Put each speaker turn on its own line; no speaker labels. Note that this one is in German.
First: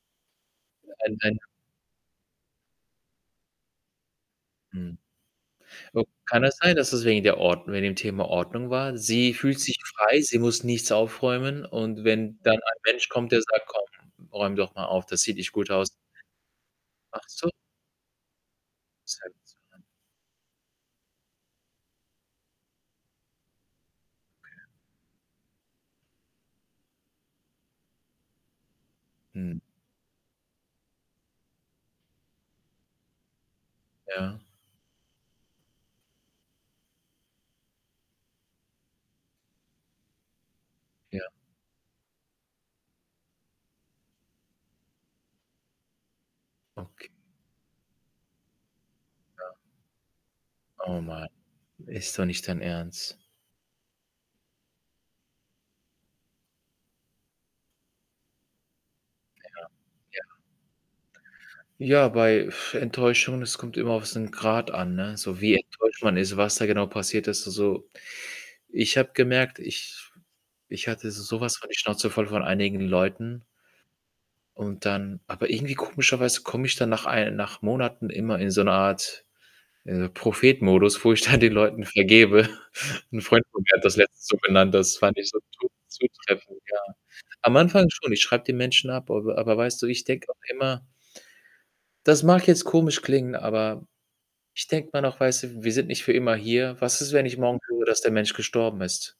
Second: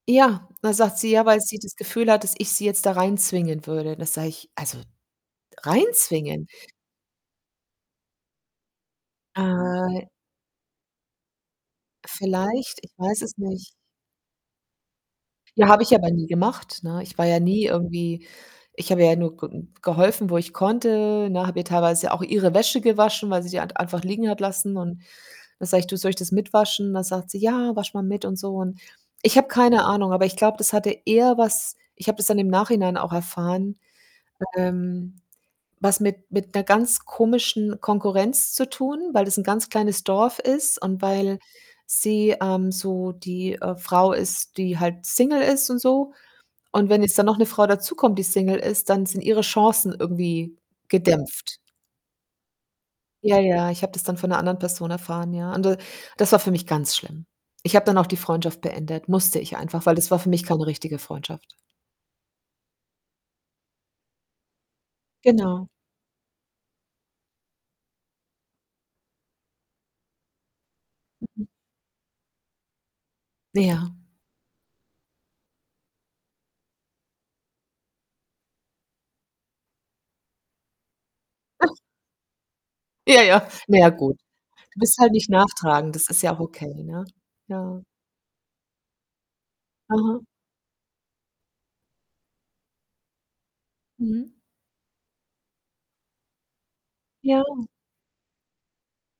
Ja, da sagt sie, ja, weil
[unintelligible]
sie das Gefühl hat, dass ich sie jetzt da reinzwingen würde. Da sage ich: „Also,
Hm, oh. Kann
reinzwingen?“
das sein, dass es wegen der Ord wegen dem Thema Ordnung war? Sie fühlt sich
Äh
frei, sie muss nichts aufräumen, und wenn dann
Vielleicht,
ein
ich
Mensch
weiß
kommt,
es
der sagt:
nicht.
„Komm, räum doch mal auf, das sieht nicht
Ja,
gut
habe
aus“
ich aber nie gemacht, ne? Ich
Ach
war ja
so.
nie irgendwie ich habe ihr ja nur ge
Seltsam.
geholfen, wo ich konnte, ne? Habe ihr teilweise auch ihre Wäsche gewaschen, weil sie die halt einfach liegen hat
Okay.
lassen, und dann sage ich: „Du, soll ich das mit waschen“? Dann sagt sie:„ Ja, wasch mal mit.“ und so. Ich habe
Mhm.
keine Ahnung, aber ich glaube, das hatte eher was ich habe das dann im Nachhinein auch erfahren,
Ja.
ähm, was mit mit 'ner ganz komischen Konkurrenz zu tun, weil das 'n ganz kleines Dorf ist, und
Ja.
weil sie, ähm, so die, äh, Frau ist, die halt single ist und so. Und wenn
Okay.
jetzt dann noch 'ne Frau dazukommt, die single ist, dann sind ihre
Ja.
Chancen irgendwie
Oh Mann,
gedämpft.
ist doch nicht dein Ernst.
Ja, ja, ich habe das dann von 'ner anderen Person erfahren, ja. Und d das war für mich ganz schlimm. Ich habe dann auch die Freundschaft beendet, musste ich
Genau,
einfach, weil das war
ja.
für mich keine richtige Freundschaft.
Ja, bei, Enttäuschung, es kommt immer auf so 'n Grad an, ne? So wie
Genau.
enttäuscht man ist, was da genau passiert ist. Also, ich habe gemerkt, ich ich hatte so
Mhm.
was von die Schnauze voll von einigen Leuten.
Ja.
Und dann aber irgendwie komischerweise komme ich dann nach ei nach Monaten immer in so 'ne Art, äh, Prophet-Modus, wo ich dann den Leuten vergebe.
Ja,
'N Freund
ja,
von mir
na
hat
ja,
das
gut.
letztens so genannt,
Du
das
bist halt
fand
nicht
ich so zu
nachtragend, das ist ja auch
zutreffend, ja.
okay, ne?
Am
Ja.
Anfang schon, ich schreibe die Menschen ab, aber aber weißt du, ich
Aha.
denke auch immer Das mag jetzt komisch klingen, aber
Mhm.
ich denke immer noch, weißt du, wir sind nicht für immer hier. Was ist, wenn ich morgen
Ja.
höre, dass der Mensch gestorben ist?